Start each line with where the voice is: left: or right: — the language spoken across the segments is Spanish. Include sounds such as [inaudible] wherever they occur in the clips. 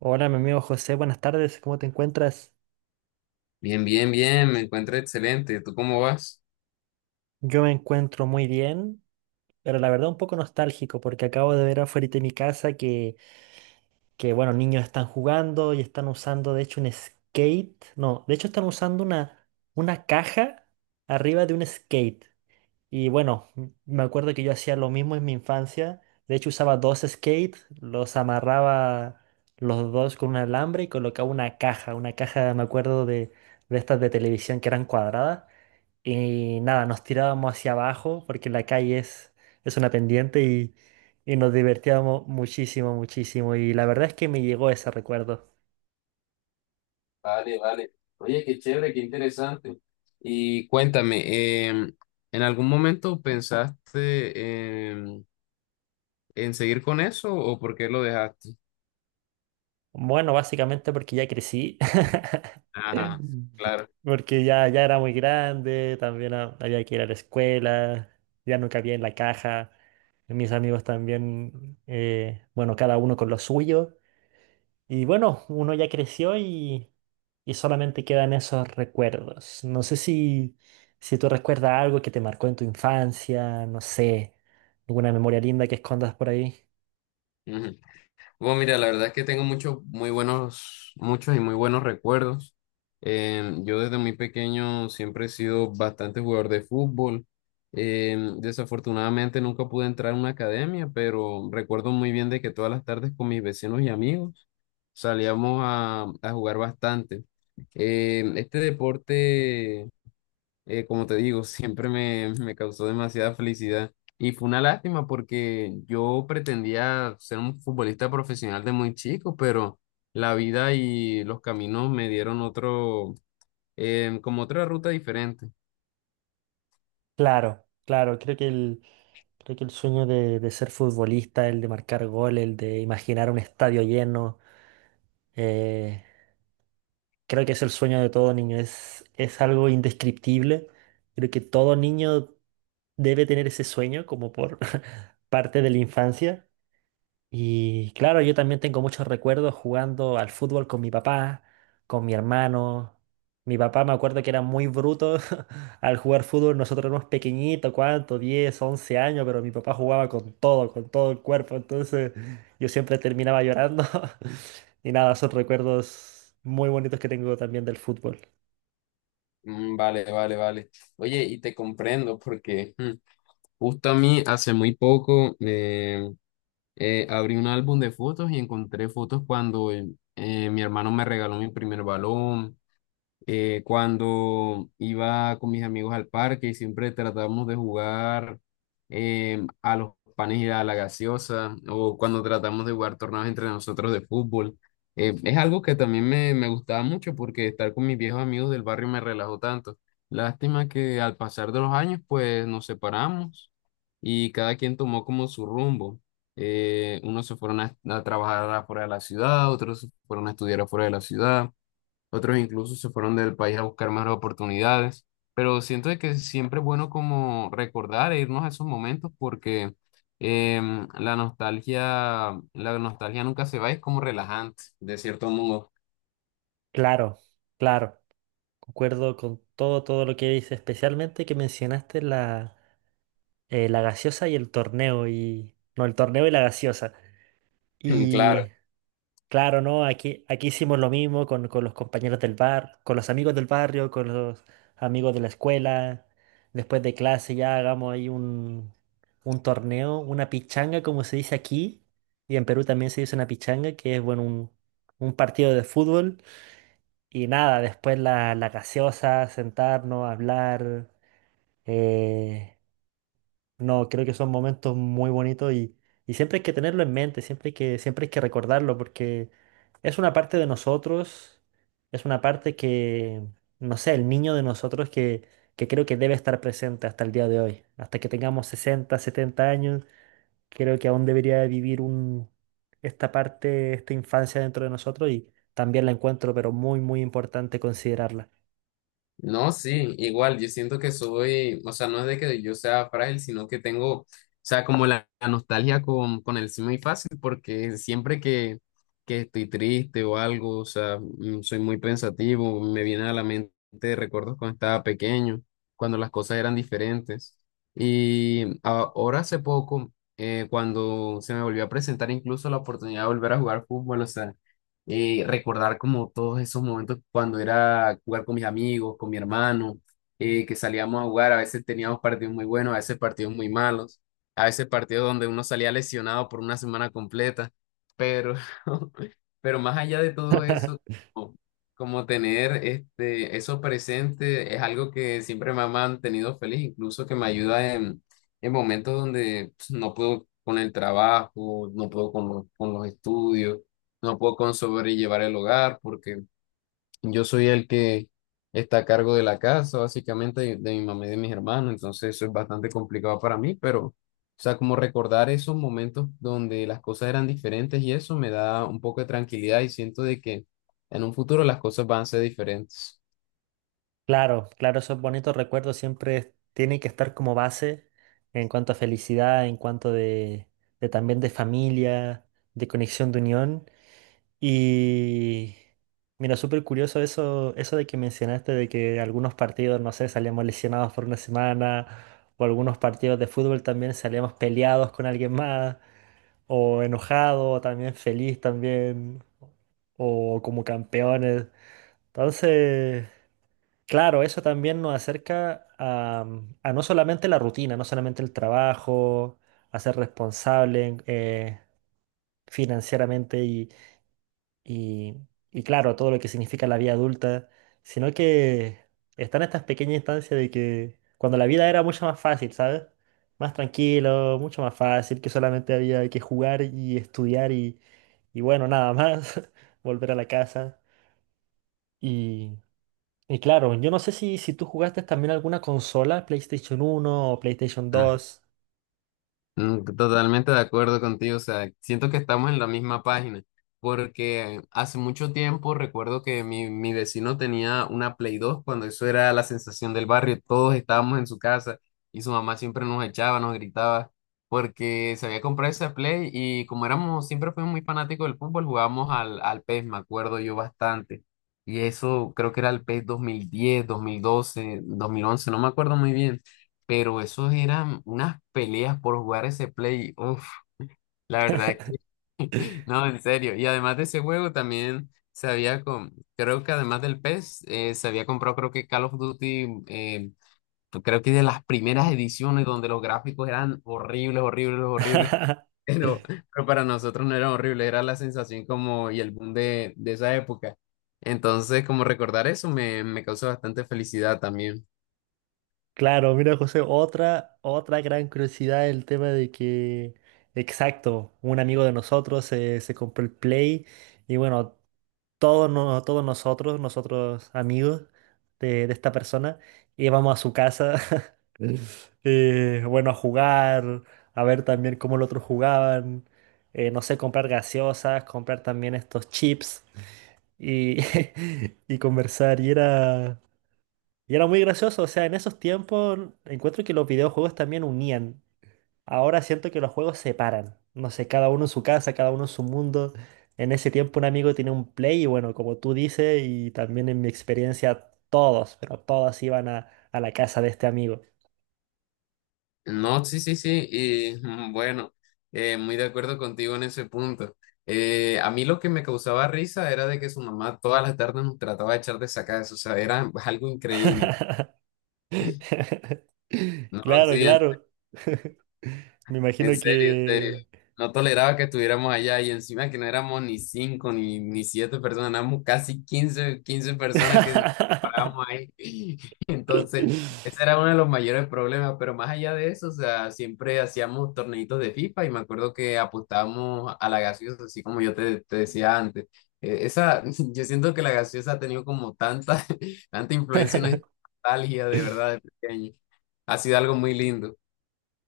right: Hola, mi amigo José, buenas tardes, ¿cómo te encuentras?
left: Bien, bien, bien, me encuentro excelente. ¿Tú cómo vas?
right: Yo me encuentro muy bien, pero la verdad un poco nostálgico porque acabo de ver afuera de mi casa que, bueno, niños están jugando y están usando, de hecho, un skate. No, de hecho están usando una caja arriba de un skate. Y bueno, me acuerdo que yo hacía lo mismo en mi infancia. De hecho usaba dos skates, los amarraba los dos con un alambre y colocaba una caja, me acuerdo de estas de televisión que eran cuadradas. Y nada, nos tirábamos hacia abajo porque la calle es una pendiente y nos divertíamos muchísimo, muchísimo. Y la verdad es que me llegó ese recuerdo.
left: Vale, vale. Oye, qué chévere, qué interesante. Y cuéntame, ¿en algún momento pensaste seguir con eso o por qué lo dejaste?
right: Bueno, básicamente porque ya crecí,
left: Ajá,
right: [laughs]
left: claro.
right: porque ya era muy grande, también había que ir a la escuela, ya no cabía en la caja. Mis amigos también, bueno, cada uno con lo suyo. Y bueno, uno ya creció y solamente quedan esos recuerdos. No sé si, si tú recuerdas algo que te marcó en tu infancia, no sé, alguna memoria linda que escondas por ahí.
left: Bueno, mira, la verdad es que tengo muchos, muy buenos, muchos y muy buenos recuerdos. Yo desde muy pequeño siempre he sido bastante jugador de fútbol. Desafortunadamente nunca pude entrar a una academia, pero recuerdo muy bien de que todas las tardes con mis vecinos y amigos salíamos a jugar bastante. Este deporte como te digo, siempre me, me causó demasiada felicidad. Y fue una lástima porque yo pretendía ser un futbolista profesional de muy chico, pero la vida y los caminos me dieron otro, como otra ruta diferente.
right: Claro, claro, creo que el sueño de ser futbolista, el de marcar goles, el de imaginar un estadio lleno, eh, creo que es el sueño de todo niño, es algo indescriptible. Creo que todo niño debe tener ese sueño como por [laughs] parte de la infancia. Y claro, yo también tengo muchos recuerdos jugando al fútbol con mi papá, con mi hermano. Mi papá me acuerdo que era muy bruto [laughs] al jugar fútbol. Nosotros éramos pequeñitos, ¿cuánto? 10 11 años, pero mi papá jugaba con todo el cuerpo. Entonces yo siempre terminaba llorando. [laughs] Y nada, son recuerdos muy bonitos que tengo también del fútbol.
left: Mm. Vale, vale, vale. Oye, y te comprendo porque mm, justo a mí hace muy poco abrí un álbum de fotos y encontré fotos cuando mi hermano me regaló mi primer balón cuando iba con mis amigos al parque y siempre tratábamos de jugar a los panes y a la gaseosa, o cuando tratamos de jugar torneos entre nosotros de fútbol. Es algo que también me gustaba mucho porque estar con mis viejos amigos del barrio me relajó tanto. Lástima que al pasar de los años, pues nos separamos y cada quien tomó como su rumbo. Unos se fueron a trabajar afuera de la ciudad, otros se fueron a estudiar afuera de la ciudad, otros incluso se fueron del país a buscar más oportunidades, pero siento de que siempre es bueno como recordar e irnos a esos momentos porque la nostalgia nunca se va, es como relajante, de cierto modo.
right: Claro, claro. Concuerdo con todo, todo lo que dices, especialmente que mencionaste la la gaseosa y el torneo y no, el torneo y la gaseosa.
left: [clears throat] Claro.
right: Y claro, ¿no? Aquí hicimos lo mismo con los compañeros del bar, con los amigos del barrio, con los amigos de la escuela. Después de clase ya hagamos ahí un torneo, una pichanga, como se dice aquí. Y en Perú también se dice una pichanga, que es, bueno, un partido de fútbol. Y nada, después la gaseosa, sentarnos, hablar. eh, No, creo que son momentos muy bonitos y siempre hay que tenerlo en mente, siempre hay que recordarlo porque es una parte de nosotros, es una parte que, no sé, el niño de nosotros que creo que debe estar presente hasta el día de hoy, hasta que tengamos 60, 70 años, creo que aún debería vivir esta parte, esta infancia dentro de nosotros y también la encuentro, pero muy, muy importante considerarla.
left: No, sí, igual, yo siento que soy, o sea, no es de que yo sea frágil, sino que tengo, o sea, como la nostalgia con el sí muy fácil, porque siempre que estoy triste o algo, o sea, mm, soy muy pensativo, me vienen a la mente recuerdos cuando estaba pequeño, cuando las cosas eran diferentes. Y ahora hace poco, cuando se me volvió a presentar incluso la oportunidad de volver a jugar fútbol, o sea, recordar como todos esos momentos cuando era jugar con mis amigos, con mi hermano, que salíamos a jugar, a veces teníamos partidos muy buenos, a veces partidos muy malos, a veces partidos donde uno salía lesionado por una semana completa, pero [laughs] pero más allá de todo eso, como, como tener este, eso presente es algo que siempre me ha mantenido feliz, incluso que me ayuda en momentos donde pues, no puedo con el trabajo, no puedo con los estudios, no puedo con sobrellevar el hogar porque yo soy el que está a cargo de la casa, básicamente de mi mamá y de mis hermanos, entonces eso es bastante complicado para mí, pero, o sea, como recordar esos momentos donde las cosas eran diferentes y eso me da un poco de tranquilidad y siento de que en un futuro las cosas van a ser diferentes.
right: Claro, claro, esos bonitos recuerdos siempre tienen que estar como base en cuanto a felicidad, en cuanto de también de familia, de conexión, de unión. Y mira, súper curioso eso de que mencionaste de que algunos partidos, no sé, salíamos lesionados por una semana, o algunos partidos de fútbol también salíamos peleados con alguien más, o enojado, o también feliz también, o como campeones. Entonces... Claro, eso también nos acerca a no solamente la rutina, no solamente el trabajo, a ser responsable financieramente y, y claro, todo lo que significa la vida adulta, sino que están estas pequeñas instancias de que cuando la vida era mucho más fácil, ¿sabes? Más tranquilo, mucho más fácil, que solamente había que jugar y estudiar y bueno, nada más, [laughs] volver a la casa y claro, yo no sé si, tú jugaste también alguna consola, PlayStation 1 o PlayStation 2.
left: Mm. Totalmente de acuerdo contigo, o sea, siento que estamos en la misma página, porque hace mucho tiempo recuerdo que mi vecino tenía una Play 2 cuando eso era la sensación del barrio, todos estábamos en su casa y su mamá siempre nos echaba, nos gritaba, porque se había comprado esa Play y como éramos, siempre fuimos muy fanáticos del fútbol, jugábamos al, al PES, me acuerdo yo bastante, y eso creo que era el PES 2010, 2012, 2011, no me acuerdo muy bien. Pero esos eran unas peleas por jugar ese play. Uf, la verdad es que [laughs] no, en serio. Y además de ese juego también se había, con, creo que además del PES, se había comprado creo que Call of Duty, creo que de las primeras ediciones donde los gráficos eran horribles, horribles, horribles. [laughs]
right: [laughs]
left: Pero para nosotros no era horrible, era la sensación como y el boom de esa época. Entonces, como recordar eso me, me causó bastante felicidad también.
right: Claro, mira, José, otra gran curiosidad el tema de que, exacto, un amigo de nosotros se compró el Play y bueno, todos, no- todos nosotros, amigos de esta persona, íbamos a su casa, [laughs] Mm. Bueno, a jugar, a ver también cómo los otros jugaban, no sé, comprar gaseosas, comprar también estos chips. Y, [laughs] y conversar. Y era muy gracioso. O sea, en esos tiempos encuentro que los videojuegos también unían. Ahora siento que los juegos separan. No sé, cada uno en su casa, cada uno en su mundo. En ese tiempo un amigo tenía un Play y bueno, como tú dices, y también en mi experiencia todos, pero todos iban a la casa de este amigo.
left: No, sí, sí, sí, y mm, bueno, muy de acuerdo contigo en ese punto. A mí lo que me causaba risa era de que su mamá todas las tardes nos trataba de echar de sacadas, o sea, era algo increíble,
right: [laughs]
left: ¿no?
right: Claro,
left: Sí, en...
right: claro. [laughs] Me imagino
left: En serio, en serio.
right: que...
left: No toleraba que estuviéramos allá y encima que no éramos ni cinco ni, ni siete personas, éramos casi quince personas que nos parábamos
right: [laughs]
left: ahí. [laughs] Entonces, ese era uno de los mayores problemas, pero más allá de eso, o sea, siempre hacíamos torneitos de FIFA y me acuerdo que apostábamos a la gaseosa, así como yo te, te decía antes. Esa, [laughs] yo siento que la gaseosa ha tenido como tanta, [laughs] tanta influencia en nuestra nostalgia de verdad de pequeño. Ha sido algo muy lindo.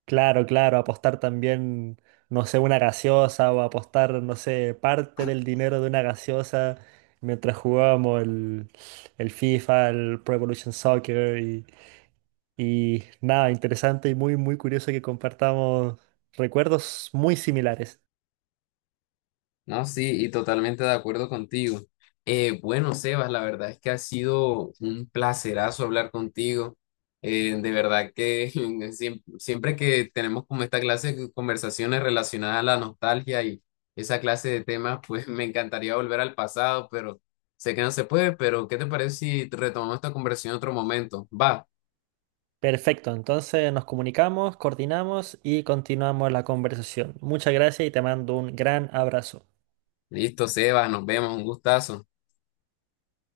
right: Claro, claro, apostar también, no sé, una gaseosa o apostar, no sé, parte del dinero de una gaseosa mientras jugábamos el FIFA, el Pro Evolution Soccer y nada, interesante y muy, muy curioso que compartamos recuerdos muy similares.
left: No, sí, y totalmente de acuerdo contigo. Bueno, Sebas, la verdad es que ha sido un placerazo hablar contigo. De verdad que [laughs] siempre, que tenemos como esta clase de conversaciones relacionadas a la nostalgia y esa clase de temas, pues [laughs] me encantaría volver al pasado, pero sé que no se puede, pero ¿qué te parece si retomamos esta conversación en otro momento? Va,
right: Perfecto, entonces nos comunicamos, coordinamos y continuamos la conversación. Muchas gracias y te mando un gran abrazo.
left: listo, Sebas, nos vemos, un gustazo.